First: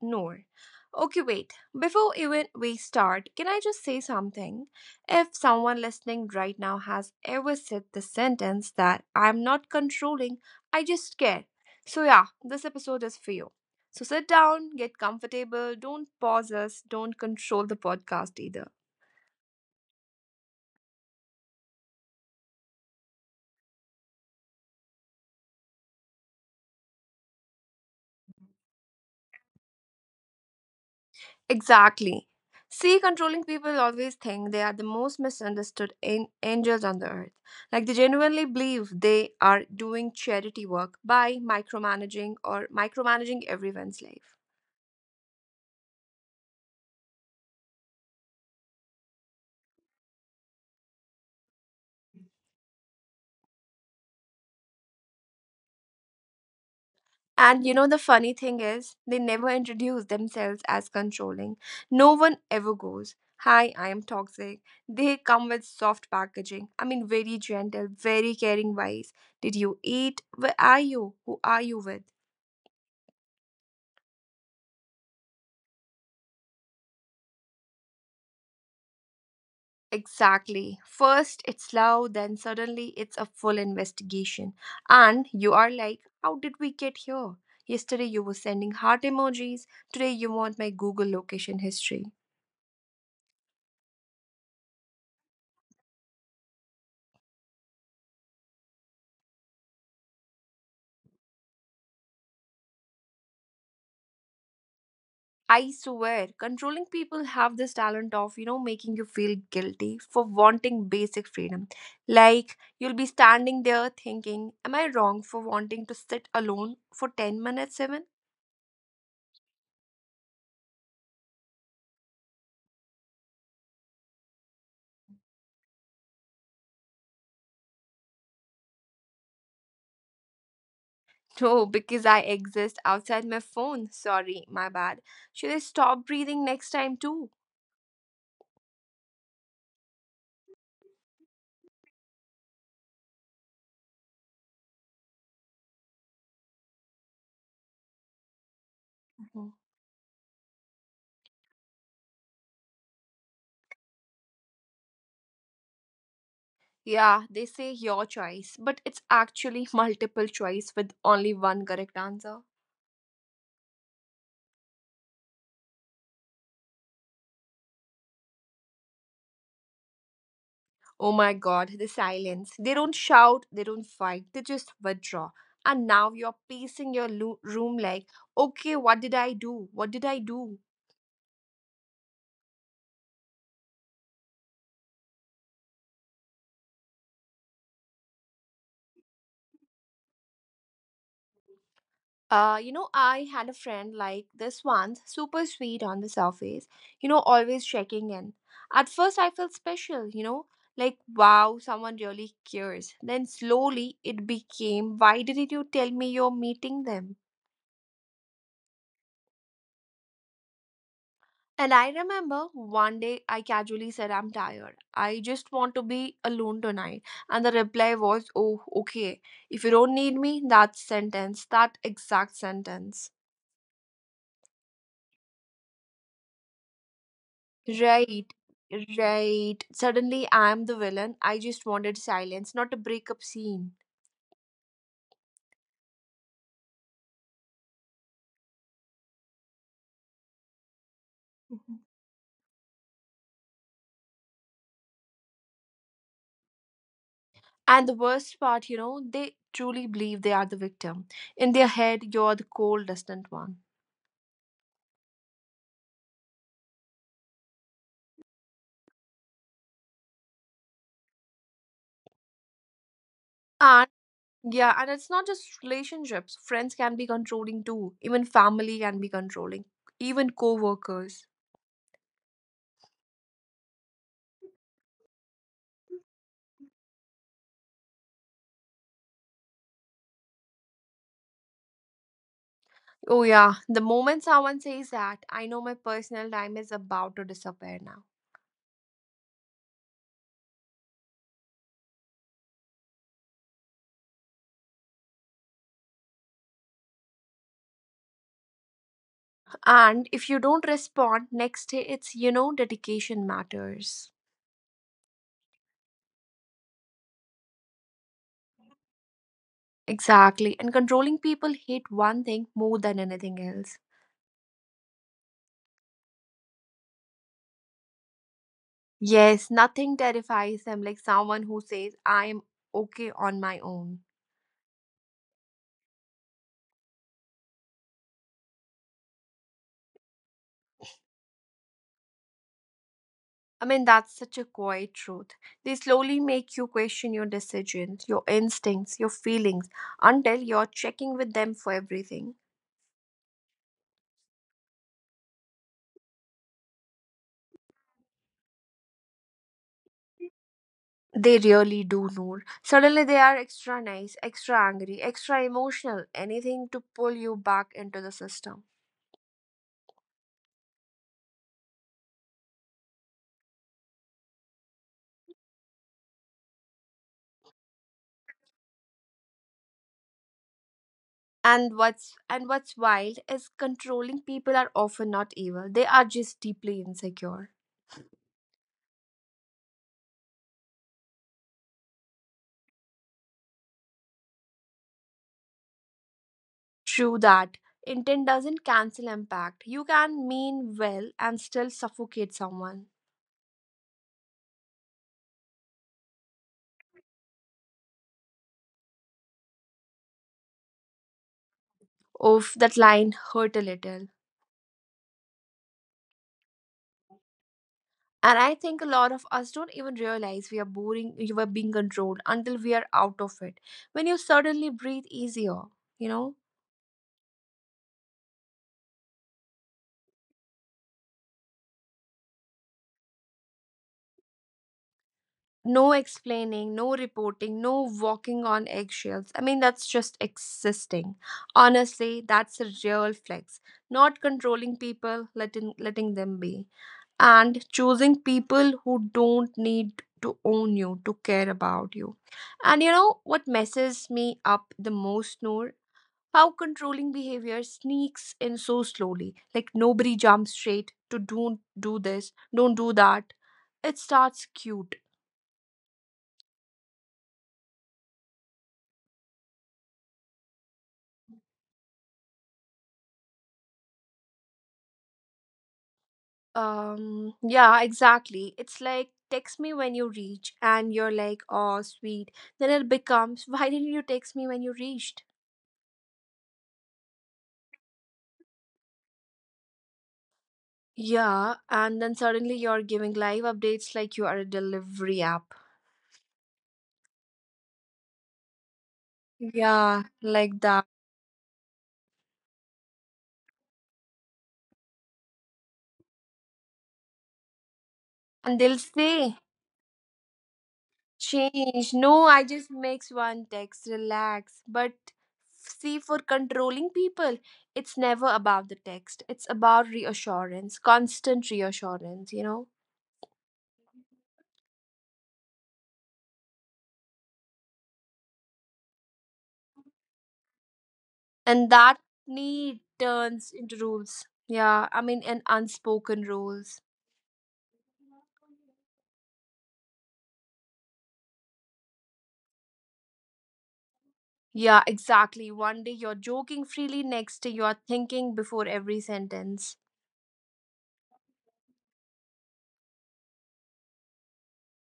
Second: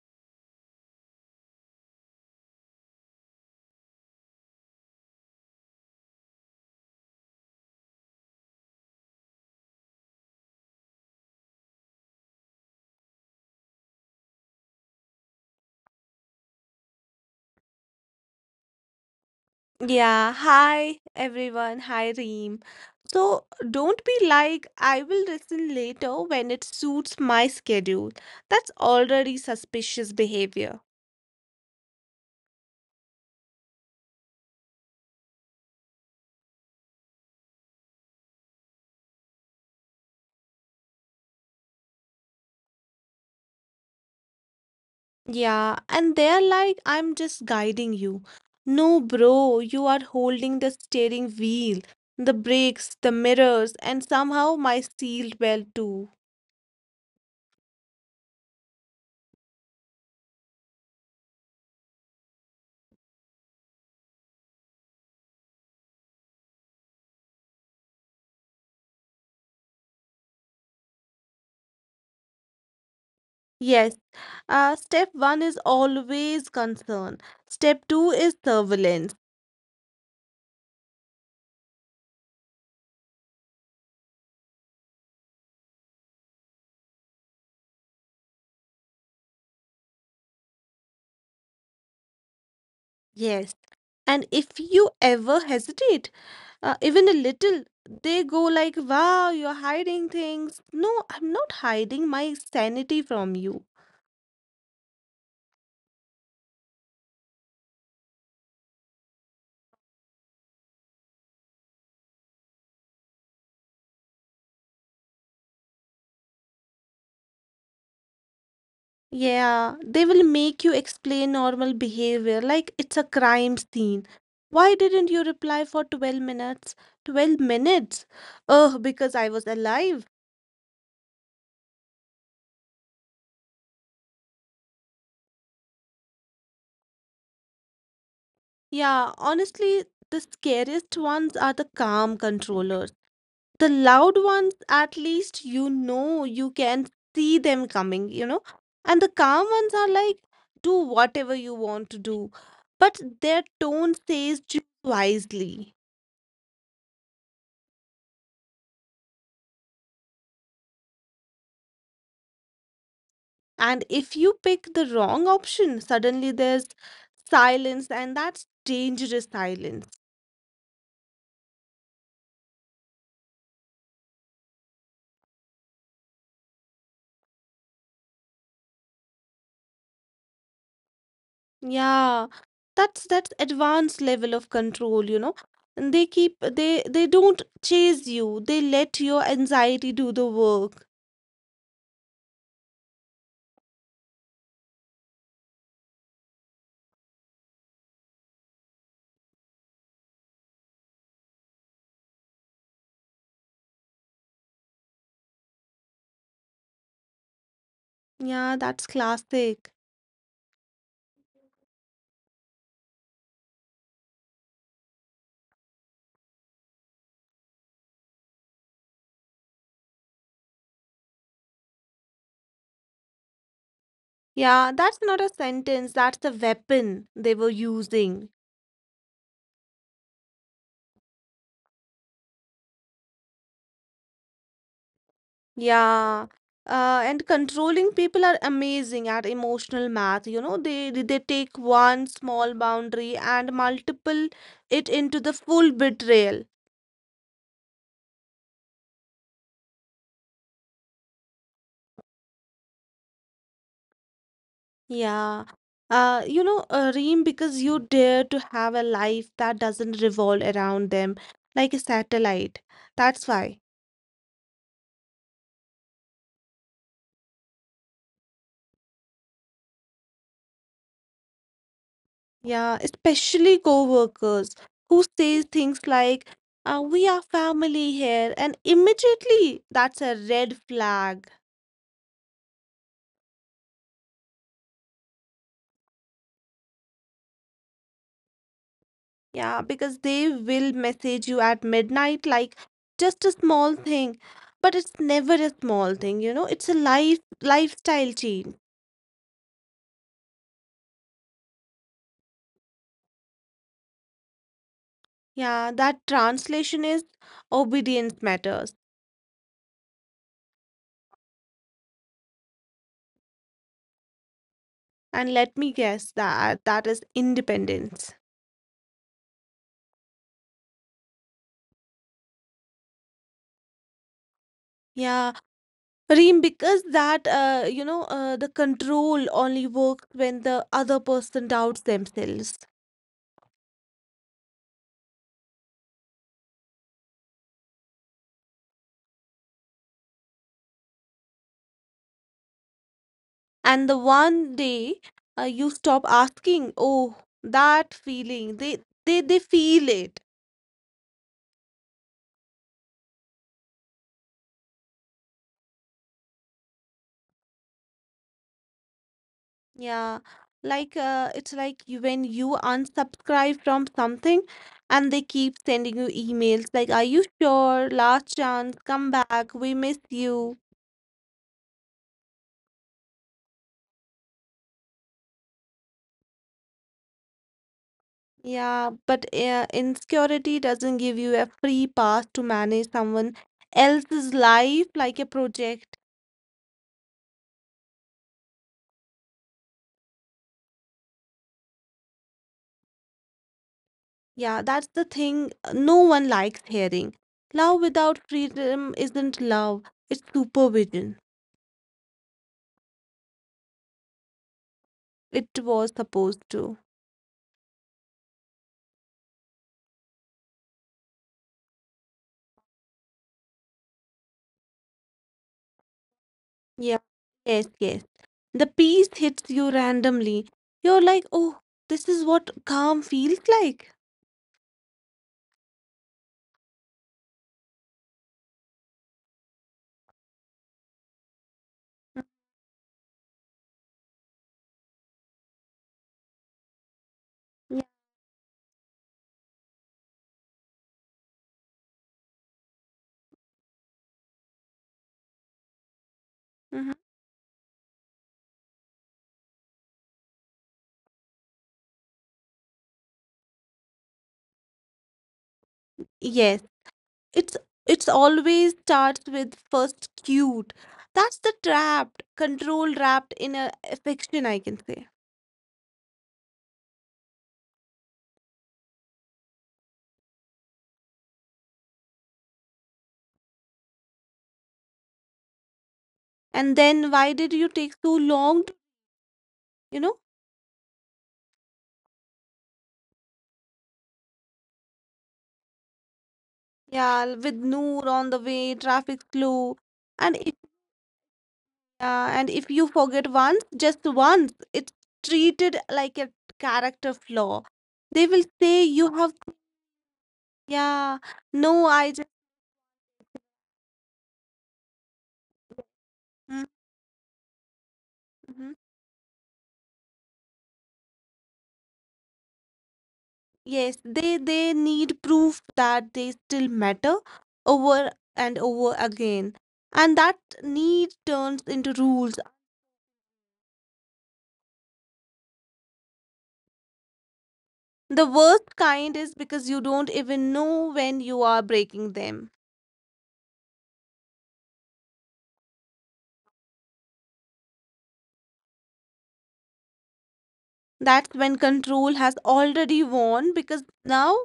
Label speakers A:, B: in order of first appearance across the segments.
A: Noor. Okay, wait. Before even we start, can I just say something? If someone listening right now has ever said the sentence that I'm not controlling, I just care. So yeah, this episode is for you. So sit down, get comfortable, don't pause us, don't control the podcast either.
B: Yeah, hi everyone. Hi Reem. So don't be like, I will listen later when it suits my schedule. That's already suspicious behavior.
A: Exactly. See, controlling people always think they are the most misunderstood angels on the earth. Like they genuinely believe they are doing charity work by micromanaging everyone's life.
B: Yeah, and they're like, I'm just guiding you. No, bro, you are holding the steering wheel, the brakes, the mirrors, and somehow my seat belt too.
A: And the funny thing is, they never introduce themselves as controlling. No one ever goes, hi, I am toxic. They come with soft packaging. I mean, very gentle, very caring wise. Did you eat? Where are you? Who are you with?
B: Yes, step one is always concern. Step two is surveillance.
A: Exactly. First, it's slow, then, suddenly, it's a full investigation. And you are like, how did we get here? Yesterday, you were sending heart emojis. Today, you want my Google location history.
B: Yes. And if you ever hesitate, even a little, they go like, wow, you're hiding things. No, I'm not hiding my sanity from you.
A: I swear, controlling people have this talent of, making you feel guilty for wanting basic freedom. Like, you'll be standing there thinking, am I wrong for wanting to sit alone for 10 minutes, even?
B: Yeah, they will make you explain normal behavior like it's a crime scene. Why didn't you reply for 12 minutes? 12 minutes? Oh, because I was alive.
A: Oh, because I exist outside my phone. Sorry, my bad. Should I stop breathing next time too?
B: Yeah, honestly, the scariest ones are the calm controllers. The loud ones, at least you know, you can see them coming. And the
A: Mhm.
B: calm ones are like, do whatever you want to do, but their tone says choose wisely.
A: Yeah, they say your choice, but it's actually multiple choice with only one correct answer.
B: And if you pick the wrong option, suddenly there's silence, and that's dangerous silence.
A: Oh my god, the silence. They don't shout, they don't fight, they just withdraw. And now you're pacing your room like, okay, what did I do? What did I do?
B: Yeah, that's advanced level of control, you know. And they don't chase you, they let your anxiety do the work.
A: I had a friend like this once, super sweet on the surface, always checking in. At first, I felt special, like, wow, someone really cares. Then slowly it became, why didn't you tell me you're meeting them?
B: Yeah, that's classic.
A: And I remember one day I casually said, I'm tired. I just want to be alone tonight. And the reply was, oh, okay. If you don't need me, that sentence, that exact sentence.
B: Yeah, that's not a sentence, that's a weapon they were
A: Right,
B: using.
A: right. Suddenly I'm the villain. I just wanted silence, not a breakup scene.
B: Yeah. And controlling people are amazing at emotional math. You know, they
A: Mhm.
B: take one small boundary and multiple it into the full betrayal.
A: And the worst part, you know, they truly believe they are the victim. In their head, you're the cold, distant one.
B: Yeah. You know, Reem, because you dare to have a life that doesn't revolve around them like a satellite. That's why.
A: Yeah, and it's not just relationships. Friends can be controlling too. Even family can be controlling. Even co-workers.
B: Yeah, especially co-workers who say things like, we are family here, and immediately that's a red flag.
A: Oh yeah, the moment someone says that, I know my personal time is about to disappear now.
B: Yeah, because they will message you at midnight like, just a small thing, but it's never a small thing, you know, it's a lifestyle change.
A: And if you don't respond next day, it's dedication matters.
B: Yeah, that translation is obedience matters.
A: Exactly. And controlling people hate one thing more than anything else.
B: And let me guess, that that is independence.
A: Yes, nothing terrifies them like someone who says I am okay on my own.
B: Yeah, Reem, because that you know the control only works when the other person doubts themselves,
A: I mean, that's such a quiet truth. They slowly make you question your decisions, your instincts, your feelings, until you're checking with them for everything.
B: and the one day, you stop asking, oh, that feeling, they feel it,
A: They really do, Noor. Suddenly they are extra nice, extra angry, extra emotional, anything to pull you back into the system.
B: yeah, like, it's like you, when you unsubscribe from something, and they keep sending you emails like, are you sure? Last chance, come back, we miss you.
A: And what's wild is controlling people are often not evil. They are just deeply insecure.
B: Yeah, but insecurity doesn't give you a free pass to manage someone else's life like a project.
A: True that. Intent doesn't cancel impact. You can mean well and still suffocate someone.
B: Yeah, that's the thing, no one likes hearing. Love without freedom isn't love, it's supervision.
A: Of that line hurt a little.
B: It was supposed to.
A: And I think a lot of us don't even realize we are boring you are being controlled until we are out of it. When you suddenly breathe easier, you know?
B: Yeah, yes, yes. The peace hits you randomly. You're like, oh, this is what calm feels like.
A: No explaining, no reporting, no walking on eggshells. I mean that's just existing. Honestly, that's a real flex. Not controlling people, letting them be. And
B: Yeah.
A: choosing people who don't need to own you to care about you. And you know what messes me up the most, Noor? How controlling
B: Hmm.
A: behavior sneaks in so slowly. Like nobody jumps straight to don't do this, don't do that. It starts cute.
B: Yes. it's it's always starts with first cute. That's the trapped control wrapped in a affection, I can say.
A: Yeah, exactly. It's like text me when you reach, and you're like, oh, sweet. Then it becomes, why didn't you text me when you reached?
B: And then, why did you take so long to, you know
A: Yeah, and then suddenly you're giving live updates like you are a delivery app.
B: yeah, with Noor on the way, traffic slow.
A: Yeah,
B: and if
A: like that.
B: yeah, and if you forget once, just once, it's treated like a character flaw. They
A: And
B: will
A: they'll
B: say
A: say,
B: you have... Yeah,
A: change.
B: no,
A: No,
B: I
A: I
B: just...
A: just makes one text, relax. But see, for controlling
B: mm,
A: people, it's never about the
B: mm-hmm.
A: text. It's about reassurance, constant reassurance, you know?
B: Yes, they need proof that they still matter over and over again. And that
A: And
B: need
A: that
B: turns into
A: need
B: rules.
A: turns into rules. Yeah, I mean, and unspoken rules.
B: The worst kind is because you don't even know when you are breaking them.
A: Yeah, exactly. One day you're joking freely, next day you're thinking before every sentence.
B: That's when control has already won because now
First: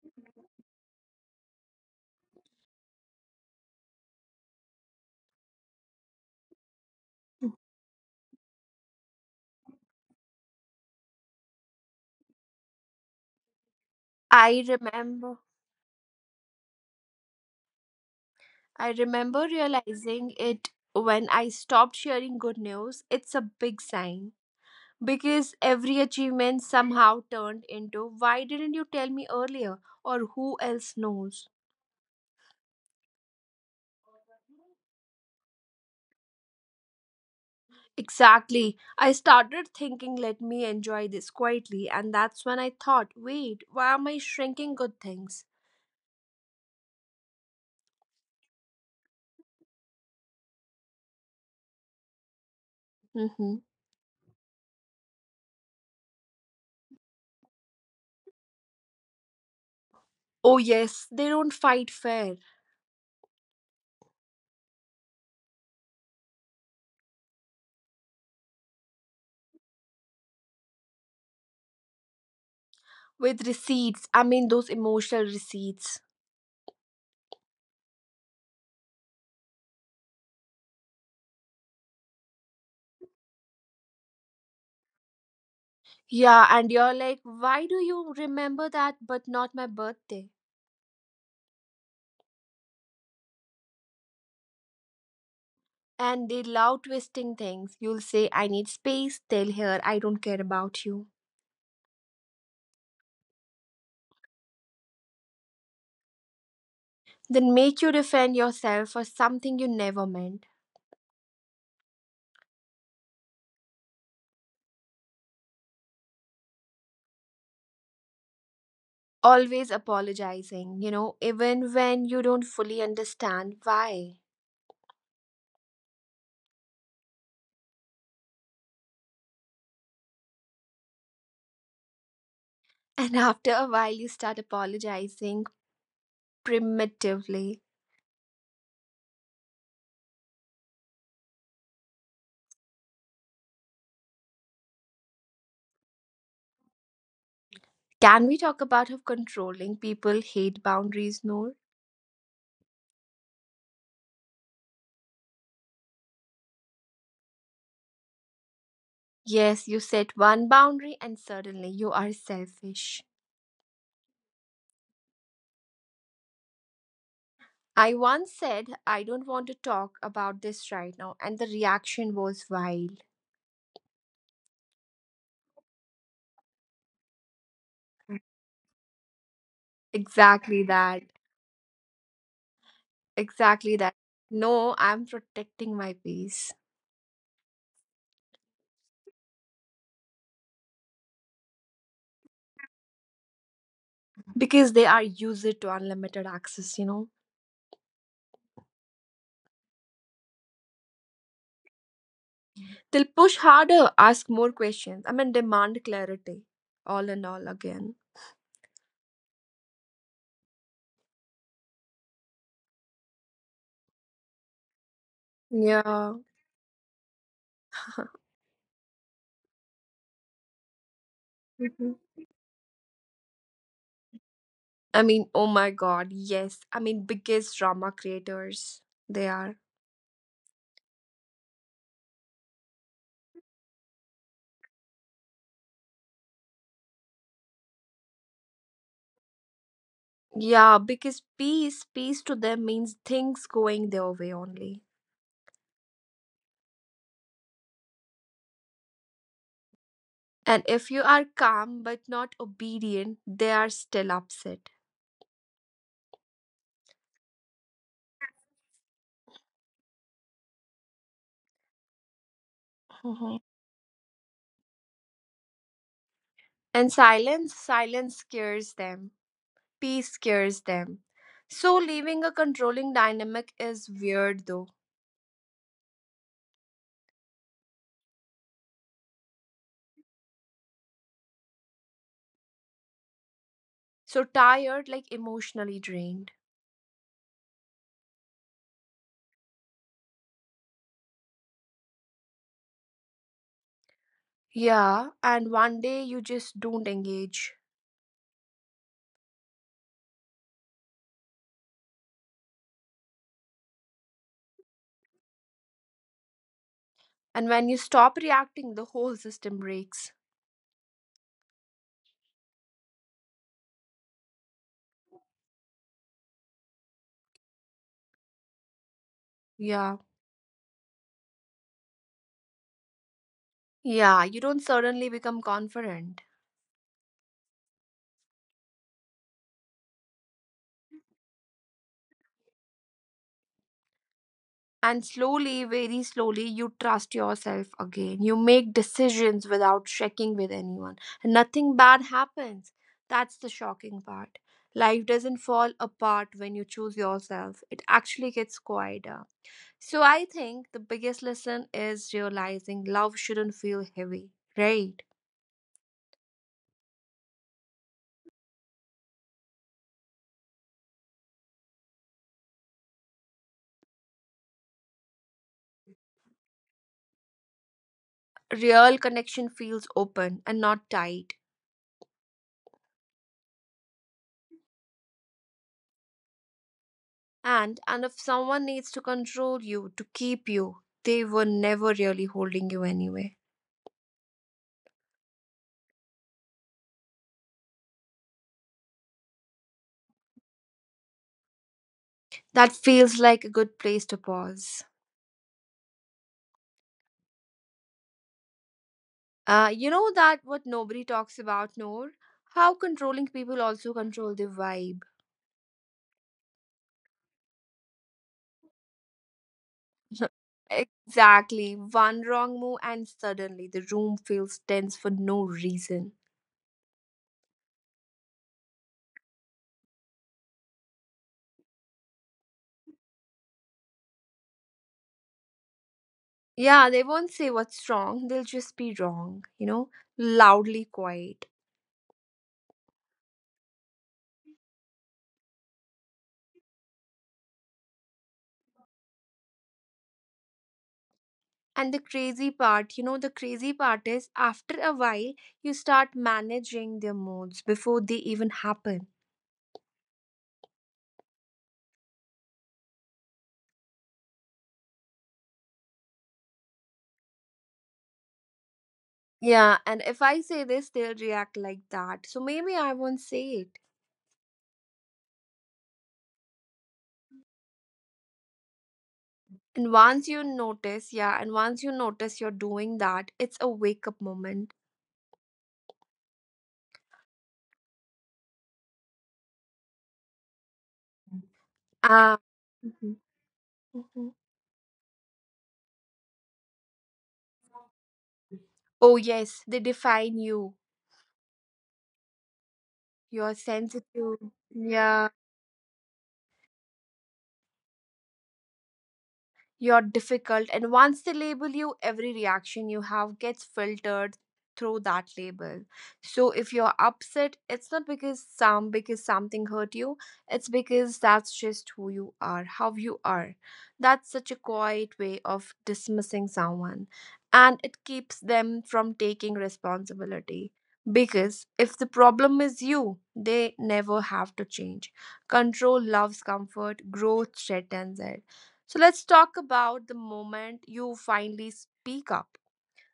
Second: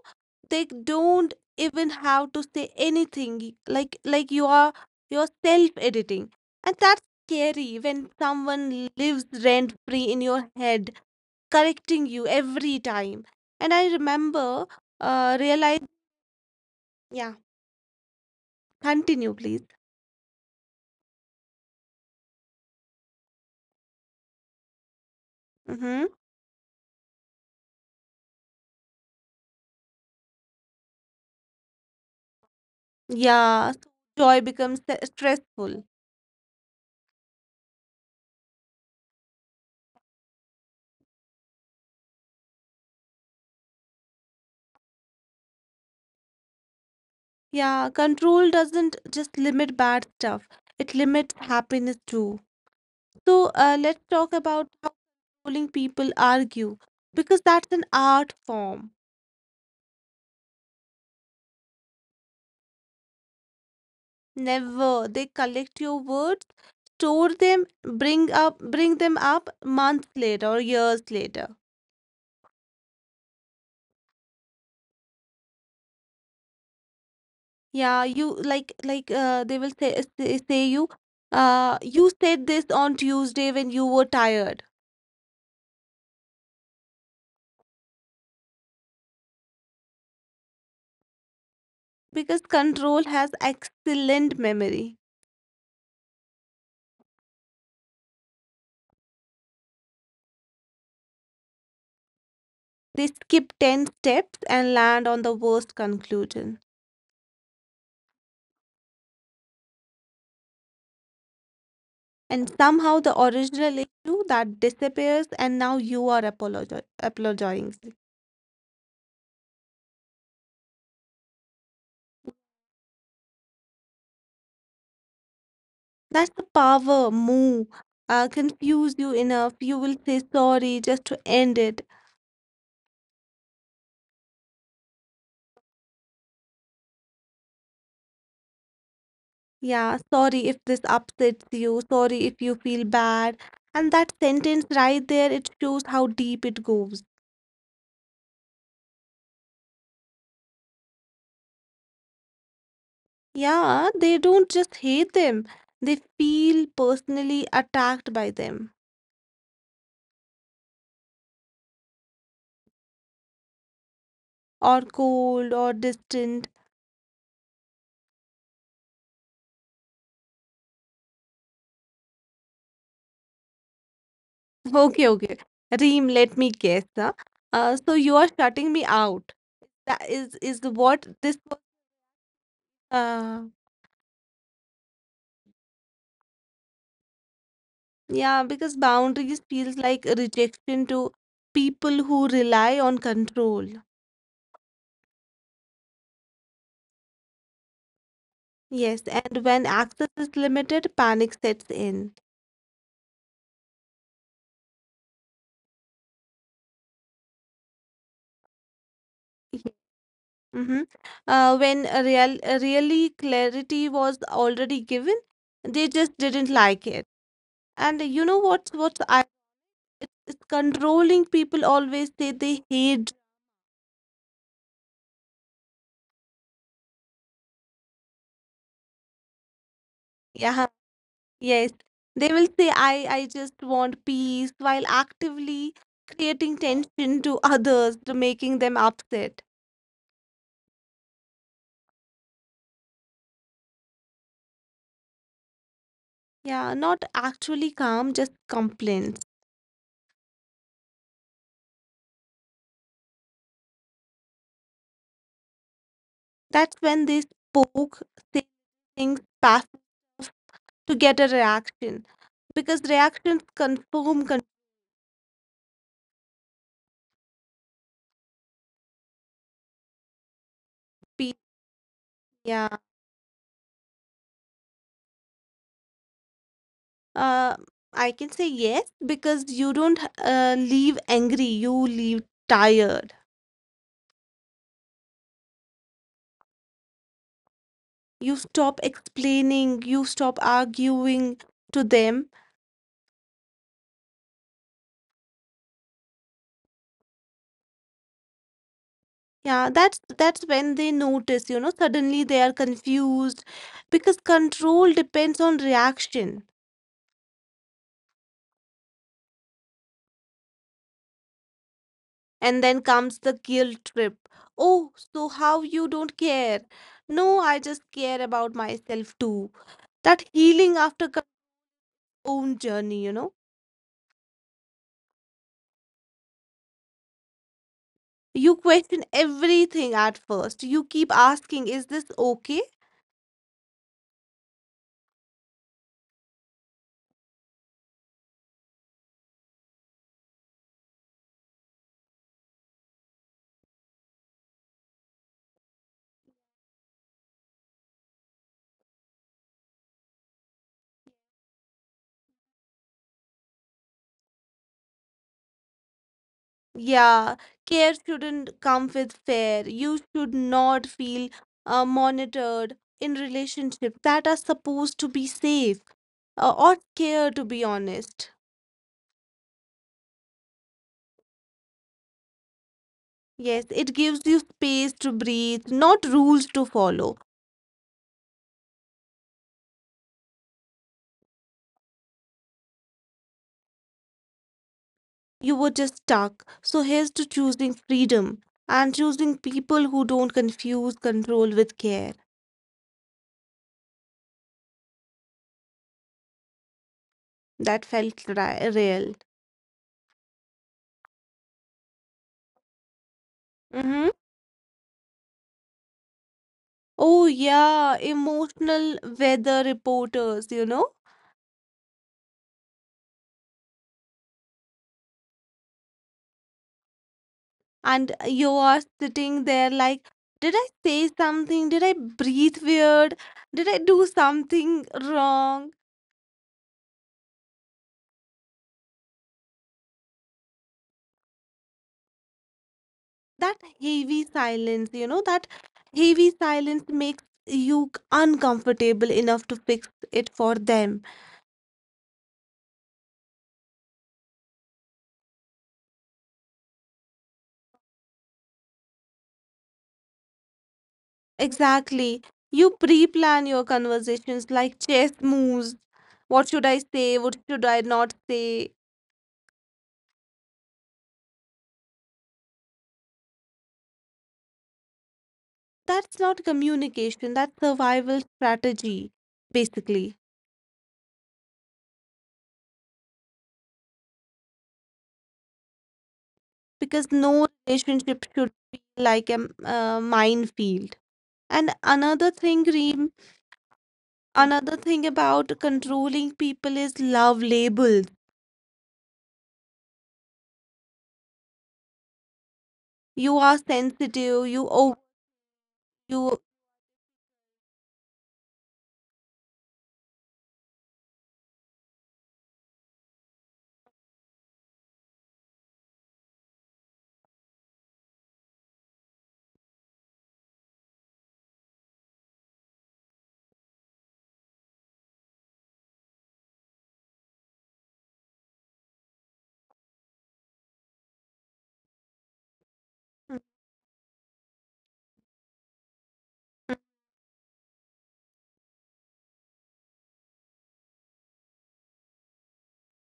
B: they don't even have to say anything. Like, you're self-editing. And that's scary when someone lives rent-free in your head. Correcting you every time. And I
A: I
B: remember,
A: remember.
B: realize, yeah,
A: I remember
B: continue, please.
A: realizing it when I stopped sharing good news. It's a big sign because every achievement
B: Mm-hmm.
A: somehow turned into why didn't you tell me earlier or who else knows?
B: Yeah, so joy becomes stressful.
A: Exactly. I started thinking, let me enjoy this quietly, and that's when I thought, wait, why am I shrinking good things?
B: Yeah, control doesn't just limit bad stuff, it limits happiness too.
A: Hmm.
B: So, let's talk about how controlling people argue because that's an art form.
A: Oh, yes, they don't fight fair
B: Never. They collect your words, store them, bring them up months later or years later.
A: with receipts. I mean, those emotional receipts.
B: Yeah, you like they will say, you said this on Tuesday when you were tired,
A: Yeah, and you're like, why do you remember that but not my birthday?
B: because control has excellent memory.
A: And they love twisting things. You'll say, I need space, they'll hear, I don't care about you.
B: They skip 10 steps and land on the worst conclusion.
A: Then make you defend yourself for something you never meant.
B: And somehow the original issue that disappears, and now you are apologizing.
A: Always apologizing, even when you don't fully understand why.
B: That's the power move. Confuse you enough, you will say sorry just to end it.
A: And after a while, you start apologizing primitively.
B: Yeah, sorry if this upsets you, sorry if you feel bad. And that sentence right there, it shows how deep it goes.
A: Can we talk about how controlling people hate boundaries, Noor?
B: Yeah, they don't just hate them, they feel personally attacked by them,
A: Yes, you set one boundary and suddenly you are selfish.
B: or cold, or distant.
A: I once said, I don't want to talk about this right now, and the reaction was wild.
B: Okay, okay, Reem, let me guess. Huh? So you are shutting me out. That is
A: Exactly
B: what
A: that.
B: this was. Uh,
A: Exactly that. No, I'm protecting my peace.
B: yeah, because boundaries feels like rejection to people who rely on control.
A: Because they are used to unlimited access, you know.
B: Yes, and when access is limited, panic sets in.
A: They'll push harder, ask more questions, I mean, demand clarity all and all again.
B: Mm-hmm. When a really clarity was already given, they just
A: Yeah.
B: didn't like it. And you know what's I is controlling people
A: Mhm.
B: always say they hate.
A: I mean, oh my god, yes. I mean, biggest drama creators they are.
B: Yeah, yes, they will say, I just want peace while actively creating tension to others, to making them upset.
A: Yeah, because peace to them means things going their way only.
B: Yeah, not actually calm, just complaints.
A: And if you are calm but not obedient, they are still upset.
B: That's when they spoke, say things passive to get a reaction because
A: Mhm.
B: reactions confirm
A: And silence scares them. Peace scares them.
B: compete.
A: So leaving a
B: Yeah,
A: controlling dynamic is weird though.
B: uh, I can say yes, because you don't leave angry, you leave tired.
A: So tired, like emotionally drained.
B: You stop explaining, you stop arguing to them.
A: Yeah, and one day you just don't engage.
B: Yeah, that's when they notice, you know, suddenly they are confused because control depends on reaction.
A: And when you stop reacting, the whole system breaks.
B: And then comes the guilt trip. Oh, so how you don't care? No, I just care about myself too. That
A: Yeah.
B: healing after your own journey, you know?
A: Yeah, you don't suddenly become confident.
B: You question everything at first. You keep asking, is this okay?
A: And slowly, very slowly, you trust yourself again. You make decisions without checking with anyone. And nothing bad happens. That's the shocking part. Life doesn't fall apart when you choose yourself, it actually gets quieter. So I think the biggest lesson is realizing love shouldn't feel heavy, right?
B: Yeah, care shouldn't come with fear. You should not feel monitored in relationships that are supposed to be safe, or care, to be honest.
A: Real connection feels open and not tight.
B: Yes, it gives you space to breathe, not rules to follow.
A: And if someone needs to control you to keep you, they were never really holding you anyway.
B: You were just stuck. So here's to choosing freedom and choosing people who don't confuse control with care.
A: That feels like a good place to pause.
B: That felt real.
A: You know that what nobody talks about, Noor? How controlling
B: Hmm.
A: people also control the vibe.
B: Oh, yeah, emotional weather reporters, you know?
A: Exactly. One wrong move, and suddenly the room feels tense for no reason.
B: And you are sitting there like, did I say something? Did I breathe weird? Did I do something wrong?
A: Yeah, they won't say what's wrong, they'll just be wrong, loudly quiet.
B: That heavy silence, you know, that heavy silence makes you uncomfortable enough to fix it for them.
A: And the crazy part, the crazy part is after a while, you start managing their moods before they even happen.
B: Exactly. You pre-plan your conversations like chess moves. What should I say? What should I not say?
A: Yeah, and if I say this, they'll react like that. So maybe I won't say it.
B: That's not communication, that's survival strategy,
A: And
B: basically.
A: once you notice, yeah, and once you notice you're doing that, it's a wake up moment.
B: Because no relationship should be like a minefield. And another thing,
A: Ah.
B: Reem.
A: Mhm, mhm.
B: Another thing about controlling people is love labels.
A: Oh, yes, they define you. You're
B: You are
A: sensitive.
B: sensitive, you oh
A: Yeah.
B: you
A: You're difficult, and once they label you, every reaction you have gets filtered through that label. So if you're upset, it's not because something hurt you. It's because that's just who you are, how you are. That's such a quiet way of dismissing someone, and it keeps them from taking responsibility. Because if the problem is you,
B: Mm-hmm,
A: they never have to change. Control loves comfort, growth threatens it. So let's talk about the moment you finally speak up.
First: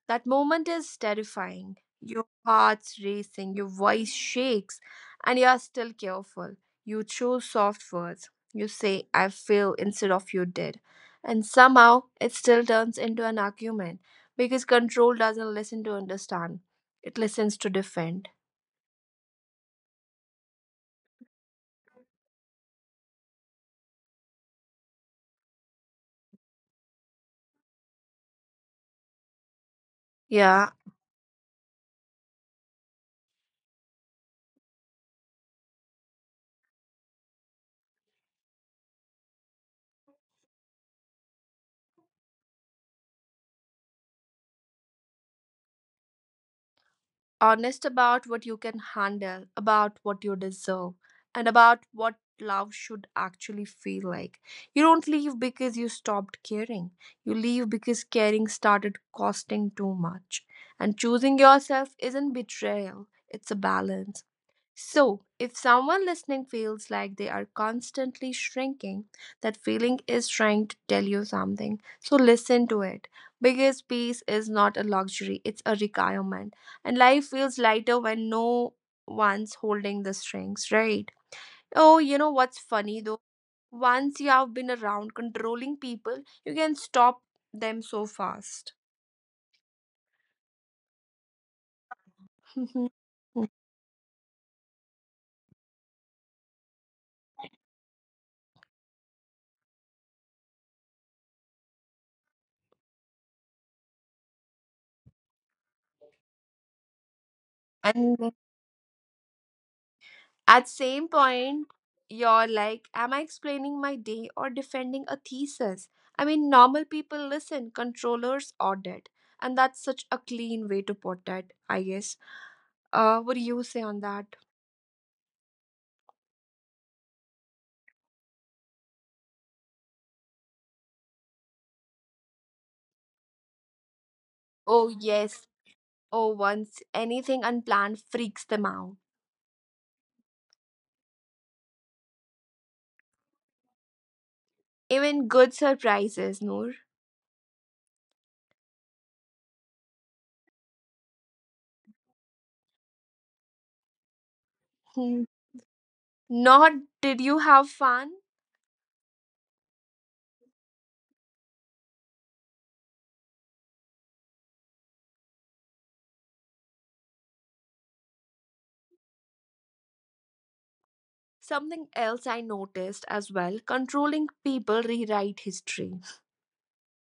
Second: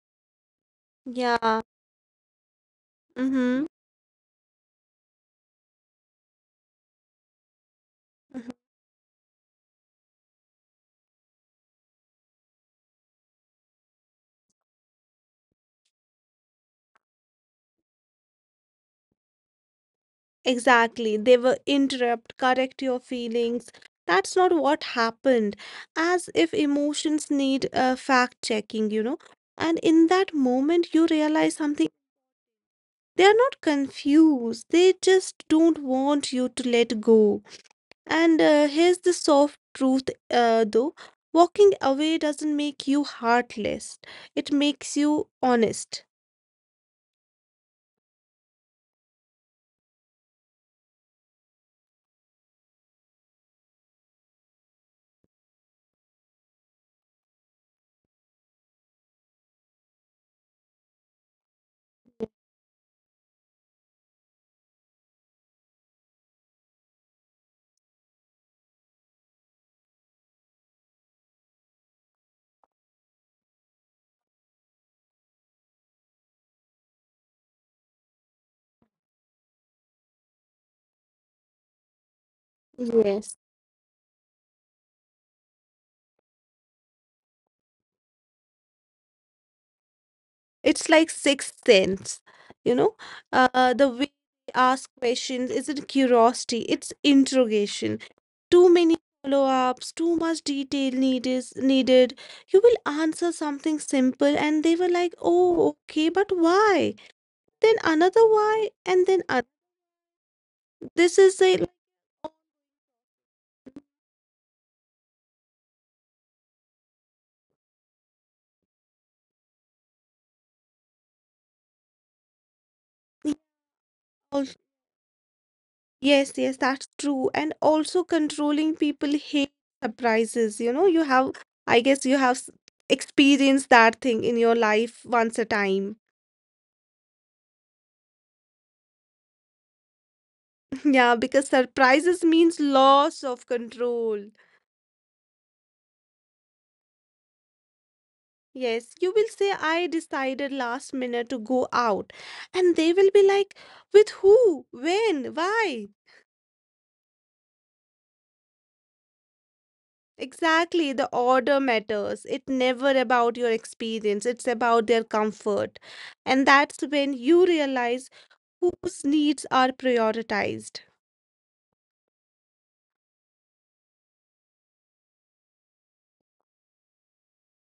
A: That moment is
B: yeah.
A: terrifying. Your heart's racing,
B: Mm-hmm.
A: your voice shakes, and you are still careful. You choose soft words.
B: Mm-hmm.
A: You say, I feel instead of you did. And somehow it still turns into an argument because control doesn't listen to understand, it listens to defend.
B: Exactly. They will interrupt, correct your feelings. That's not what happened. As if emotions need fact checking, you know. And in that
A: Yeah,
B: moment, you realize something. They are not confused. They just don't want you to let go. And here's the soft truth, though walking away doesn't make you heartless, it makes you honest.
A: honest about what you can handle, about what you deserve, and about what love should actually feel like. You don't leave because you stopped caring. You leave because caring started costing too much. And choosing yourself isn't betrayal, it's a balance. So, if someone listening feels like they are constantly shrinking, that feeling is trying to tell you something. So, listen to it. Because peace is not a luxury, it's a requirement. And life feels lighter when no one's holding the strings, right? Oh, you know what's
B: Yes.
A: funny though? Once you have been around controlling people, you can stop them so fast.
B: It's like sixth sense, you know. The way they ask questions isn't curiosity, it's interrogation. Too many follow-ups, too much detail need is needed. You will answer something simple, and they were like, "Oh, okay, but why?" Then another why,
A: And
B: and then this
A: at
B: is a
A: same point, you're like, am I explaining my day or defending a thesis? I mean, normal people listen, controllers audit, and that's such a clean way to put it, I guess. What do you say
B: like,
A: on that?
B: yes, yes, that's true. And also controlling people hate surprises. You know, you have, I guess you have experienced that thing in your life once a
A: Oh
B: time.
A: yes. Oh, once anything unplanned freaks them out.
B: Yeah, because surprises means loss of control.
A: Even good surprises, Noor.
B: Yes, you will say, I decided last minute to go out. And they will be like, with who? When?
A: Hmm.
B: Why?
A: Not did you have fun?
B: Exactly, the order matters. It's never about your experience, it's about their comfort. And that's when you realize whose needs are prioritized.
A: Something else I noticed as well, controlling people rewrite history.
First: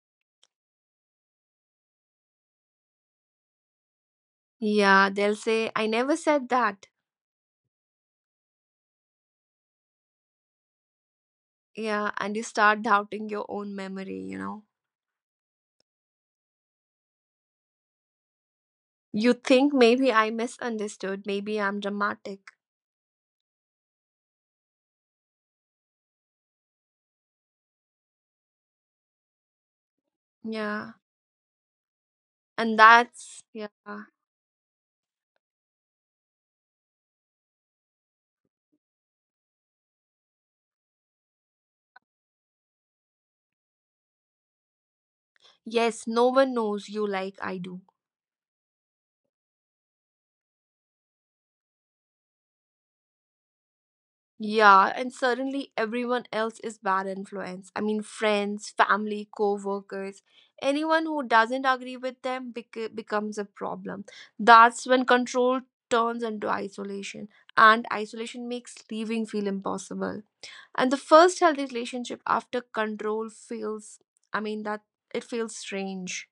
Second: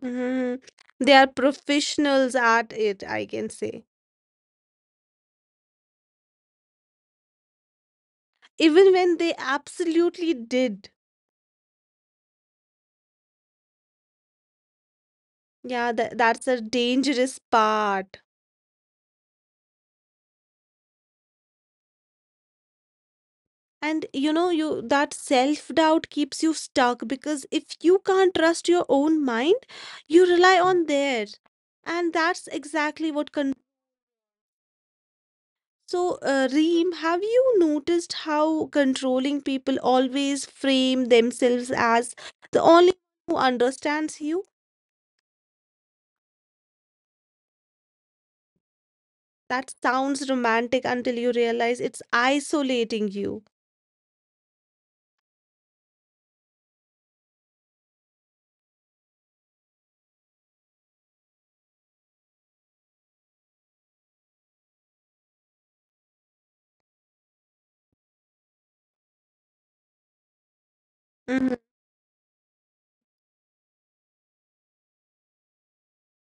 B: Mhm. They are professionals at it, I can say.
A: Yeah, they'll say, I never said that.
B: Even when they absolutely did.
A: Yeah, and you start doubting your own memory,
B: Yeah, that's a dangerous part.
A: You think maybe I misunderstood, maybe I'm dramatic.
B: And you know, you that self-doubt keeps you stuck because if you can't trust your own mind, you rely on
A: Yeah,
B: theirs. And that's
A: and
B: exactly what...
A: that's, yeah.
B: So, Reem, have you noticed how controlling people always frame themselves as the only one who understands you?
A: Yes, no one knows you like I do.
B: That sounds romantic until you realize it's isolating you.
A: Yeah, and suddenly everyone else is bad influence. I mean, friends, family, co-workers, anyone who doesn't agree with them becomes a problem. That's when control turns into isolation, and isolation makes leaving feel impossible. And the first
B: Hmm.
A: healthy relationship after control feels, I mean, that it feels strange.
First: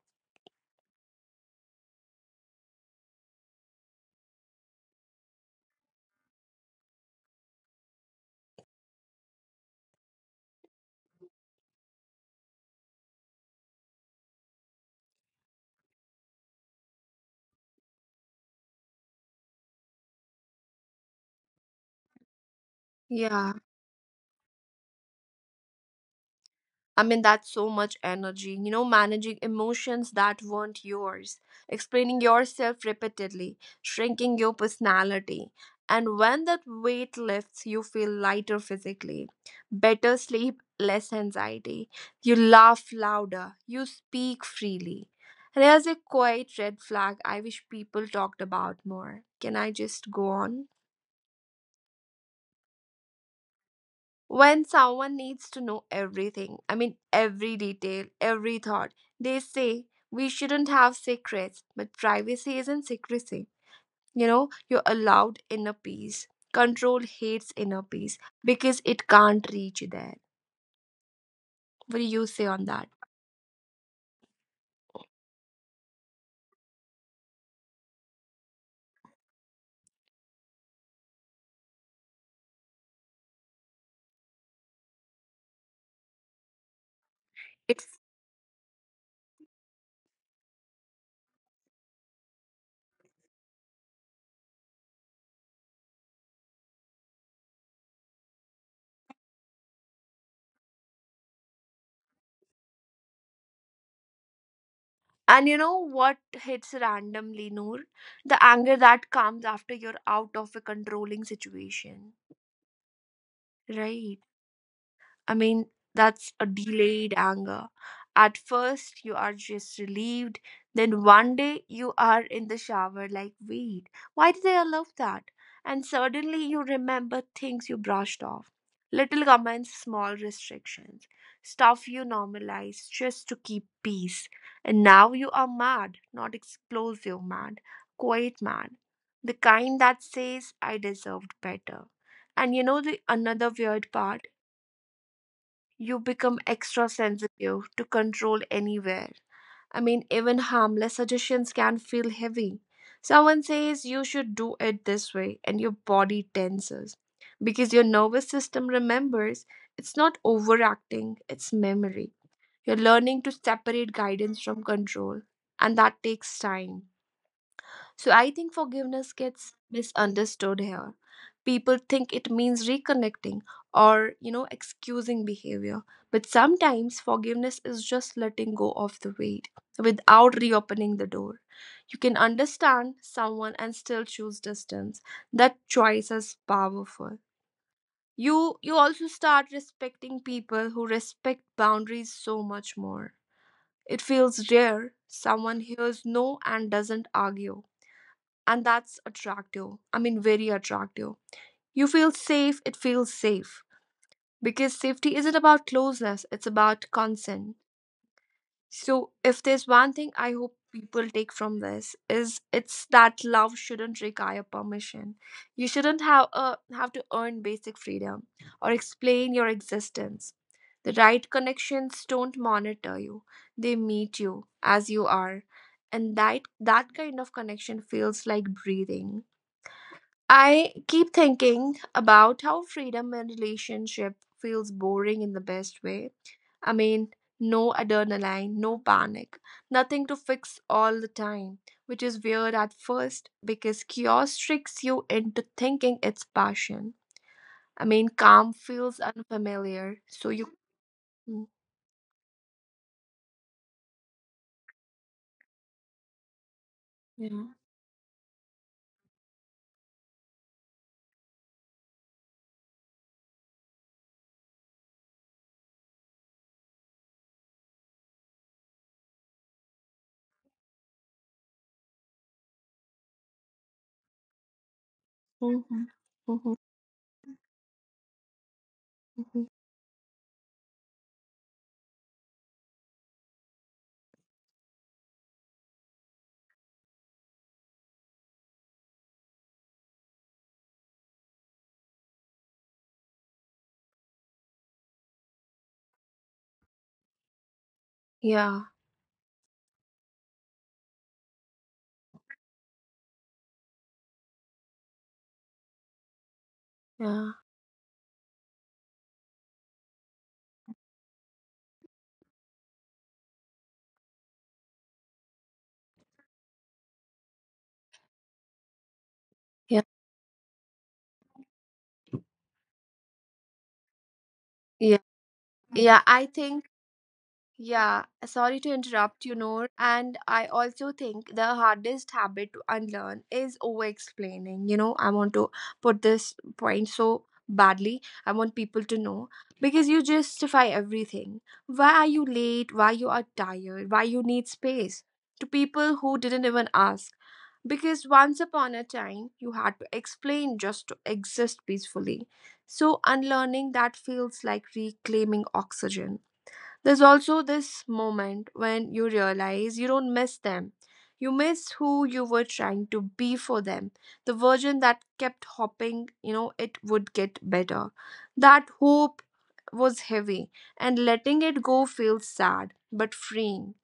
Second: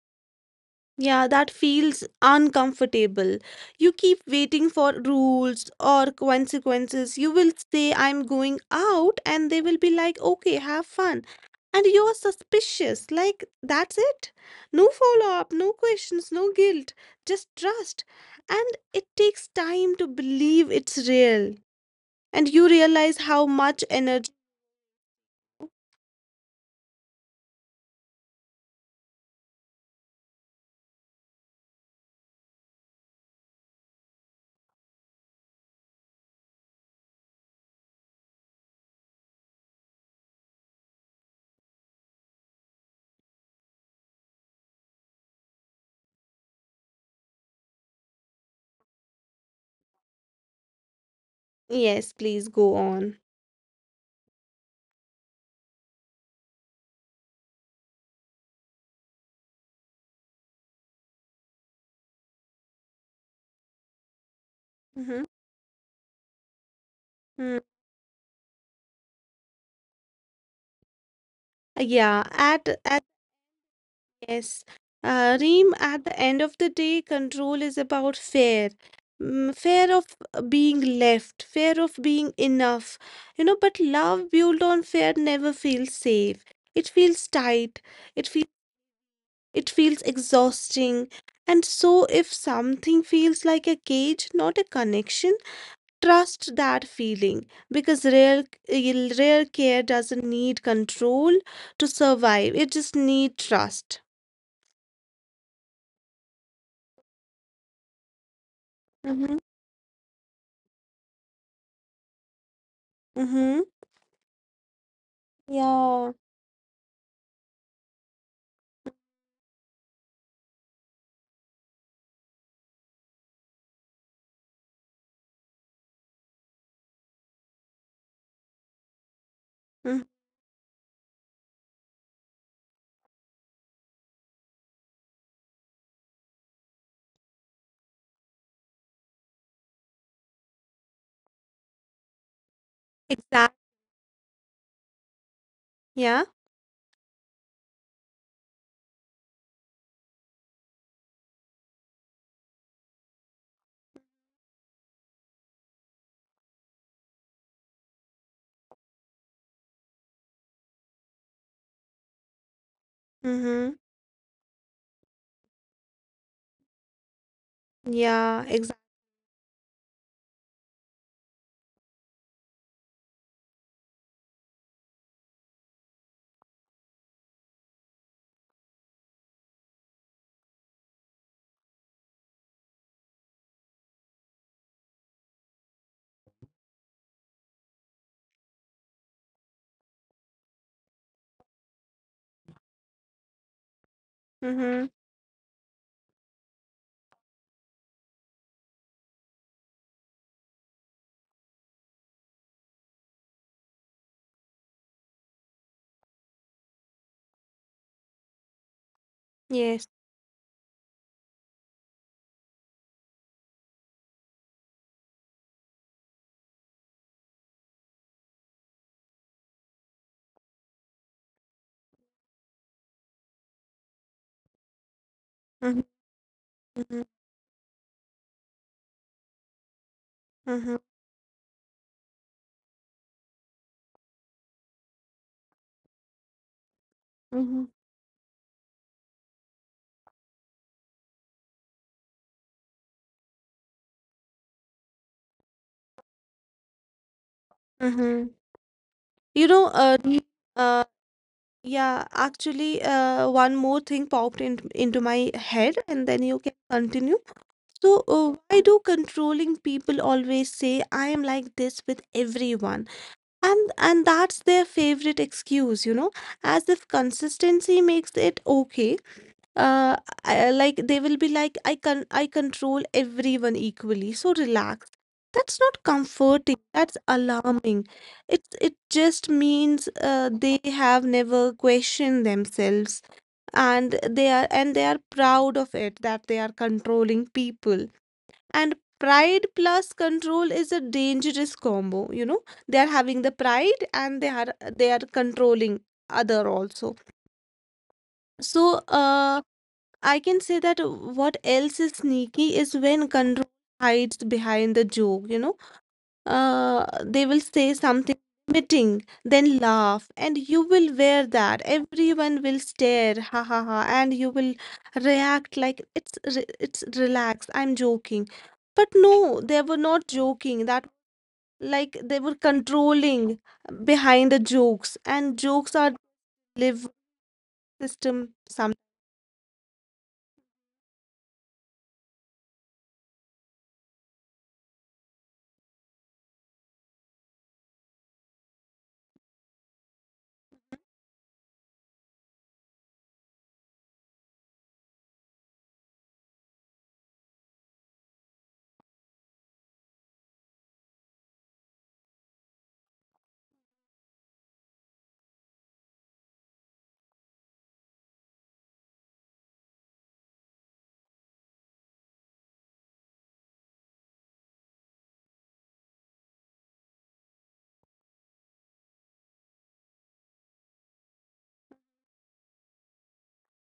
B: Yeah, that feels uncomfortable. You keep waiting for rules or consequences. You will say, I'm going out, and they will be like, okay, have fun. And you're suspicious. Like, that's it. No follow up, no questions, no guilt, just trust. And it takes time to believe it's real. And you realize how
A: Yeah.
B: much...
A: I mean, that's so much energy, managing emotions that weren't yours, explaining yourself repeatedly, shrinking your personality. And when that weight lifts, you feel lighter physically, better sleep, less anxiety. You laugh louder, you speak freely. There's a quiet red flag I wish people talked about more. Can I just go on?
B: Yes, please go on.
A: When someone needs to know everything, I mean, every detail, every thought, they say we shouldn't have secrets, but privacy isn't secrecy. You know you're
B: Hmm.
A: allowed inner peace. Control hates inner peace because it can't reach you there. What do
B: Yeah,
A: you say
B: at
A: on that?
B: Yes, Reem, at the end of the day, control is about fear. Mm, fear of being left, fear of being enough. You know, but love built on fear never feels safe. It feels tight,
A: It's.
B: it feels it feels exhausting. And so if something feels like a cage, not a connection, trust that feeling because real care doesn't need control to survive. It just need trust.
A: And you know what hits randomly, Noor? The anger that
B: Mm-hmm.
A: comes after you're out of a controlling situation.
B: Mm-hmm.
A: Right. I mean,
B: Yeah.
A: that's a delayed anger. At first, you are just relieved. Then one day, you are in the shower, like, wait, why did I allow that? And suddenly, you remember things you brushed off. Little comments,
B: Mm.
A: small restrictions, stuff you normalize just to keep peace. And now you are mad, not explosive mad, quiet mad. The kind that says, I deserved better. And you know the
B: Exact.
A: another weird part? You
B: Yeah.
A: become extra sensitive to control anywhere. I mean, even harmless suggestions can feel heavy. Someone says you should do it this way, and your body tenses because your nervous system remembers it's not overacting, it's memory. You're learning to
B: Mm-hmm.
A: separate guidance from control, and that takes time. So I
B: Yeah.
A: think
B: Exact.
A: forgiveness gets misunderstood here. People think it means reconnecting or, you know, excusing behavior. But sometimes forgiveness is just letting go of the weight without reopening the door. You can understand someone and still choose distance. That choice is powerful. You also start respecting people who respect boundaries so much more. It feels
B: Mm-hmm.
A: rare someone hears no and doesn't argue, and that's attractive. I mean, very attractive. You feel safe, it feels safe. Because safety isn't about closeness, it's about consent. So, if there's
B: Yes.
A: one thing I hope people take from this is it's that love shouldn't require permission. You shouldn't have to earn basic freedom or explain your existence. The right connections don't monitor you. They meet you as you are.
B: Mm-hmm.
A: And that
B: Mm-hmm.
A: kind of connection feels like breathing. I
B: Mm-hmm.
A: keep thinking about how freedom in relationship feels boring in the best way. I mean,
B: Mm-hmm.
A: no adrenaline, no panic, nothing to fix all the time, which is weird at first because chaos tricks you into thinking it's passion. I mean,
B: Mm-hmm.
A: calm feels
B: You know,
A: unfamiliar, so you.
B: uh,
A: Mm,
B: yeah, actually, one more thing popped into my head, and then you can continue.
A: yeah.
B: So, why do controlling people always say, I am like this with everyone? And that's their favorite excuse, you know, as if consistency makes it okay. uh, like they will be like, I control everyone equally, so relax.
A: Mhm,
B: That's not
A: mhm,
B: comforting, that's alarming. It just
A: mhm.
B: means, they have never questioned themselves, and they are proud of it that they are controlling people. And pride plus control is a dangerous combo, you know. They are having the pride, and they are controlling other also.
A: Yeah.
B: So, I can say that what else is sneaky is when control hides behind the joke, you know. They
A: Yeah.
B: will say something meeting, then laugh, and you will wear that. Everyone will stare, ha ha ha, and you will react like it's relaxed. I'm joking. But no, they were
A: Yeah.
B: not joking. That, like, they were controlling behind the jokes,
A: Yeah.
B: and jokes are
A: Yeah. I think,
B: live
A: yeah,
B: system.
A: sorry to
B: Some...
A: interrupt you, Noor. And I also think the hardest habit to unlearn is over explaining. You know, I want to put this point so badly. I want people to know, because you justify everything. Why are you late? Why you are tired? Why you need space? To people who didn't even ask. Because once upon a time, you had to explain just to exist peacefully. So unlearning that feels like reclaiming oxygen. There's also this moment when you realize you don't miss them. You miss who you were trying to be for them. The version that kept hopping, you know, it would get better. That hope was heavy, and letting it go feels sad but freeing.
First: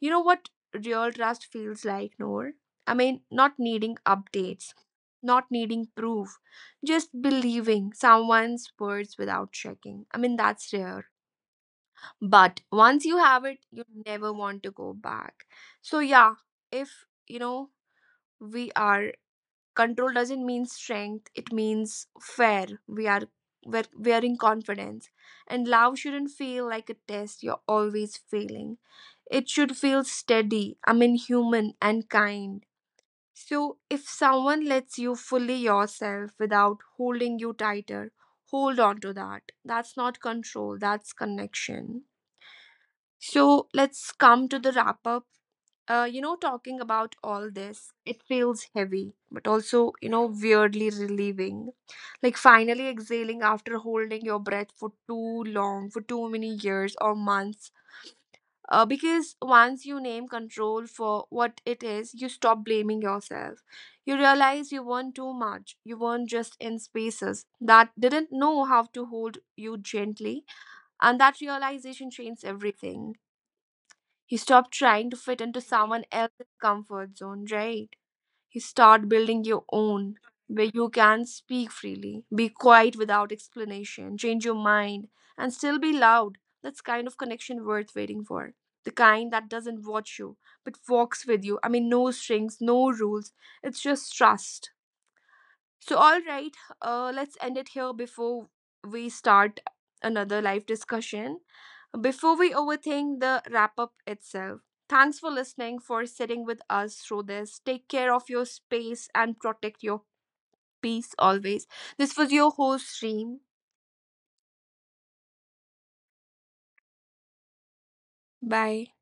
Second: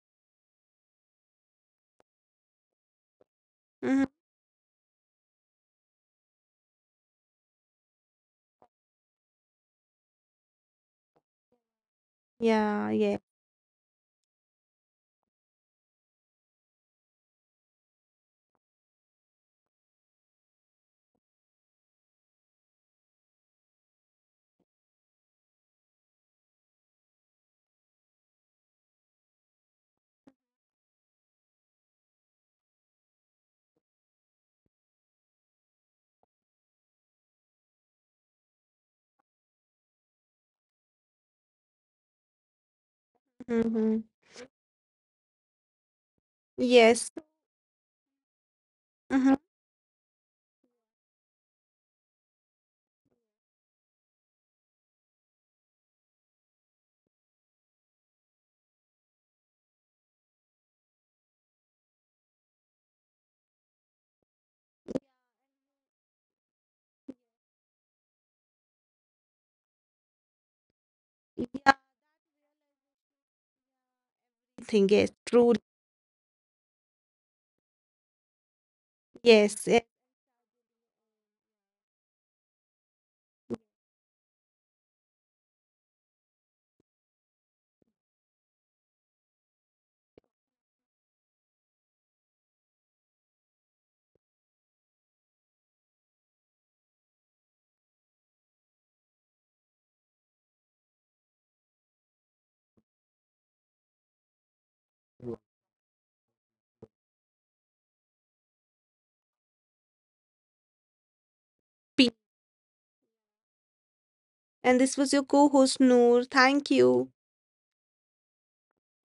A: You know what real trust feels like, Noor? I mean, not needing
B: Mhm.
A: updates, not needing proof, just believing someone's words without checking. I mean, that's rare, but
B: Yeah,
A: once you
B: yeah.
A: have it you never want to go back. So yeah, if you know we are control doesn't mean strength, it means fair we are we're wearing confidence, and love shouldn't feel like a test you're always failing. It should feel steady, I mean, human and kind. So if someone lets you fully yourself without holding you tighter, hold on to that. That's not control, that's connection. So
B: Hmm.
A: let's come to the wrap up. You know, talking
B: Yes.
A: about all this, it feels heavy,
B: Uh huh.
A: but also, you know, weirdly relieving. Like finally exhaling after holding your breath for too long, for too many years or months. Because once you name control for what it is, you stop blaming yourself. You realize you weren't too much. You weren't just in spaces that didn't know how to hold you gently. And that
B: Yeah,
A: realization changes everything. You
B: I
A: stop
B: think yes,
A: trying to fit
B: true.
A: into someone else's comfort zone, right? You start building
B: Yes,
A: your
B: yes.
A: own, where you can speak freely, be quiet without explanation, change your mind, and still be loud. That's kind of connection worth waiting for. The kind that doesn't watch you, but walks with you. I mean, no strings, no rules. It's just trust. So, all right, let's end it here before we start another live discussion. Before we overthink the wrap up itself, thanks for listening, for sitting with us through this. Take care of your space and protect your peace always.
B: Peace.
A: This was your host, Reem.
B: And this was your co-host Noor. Thank you.
A: Bye.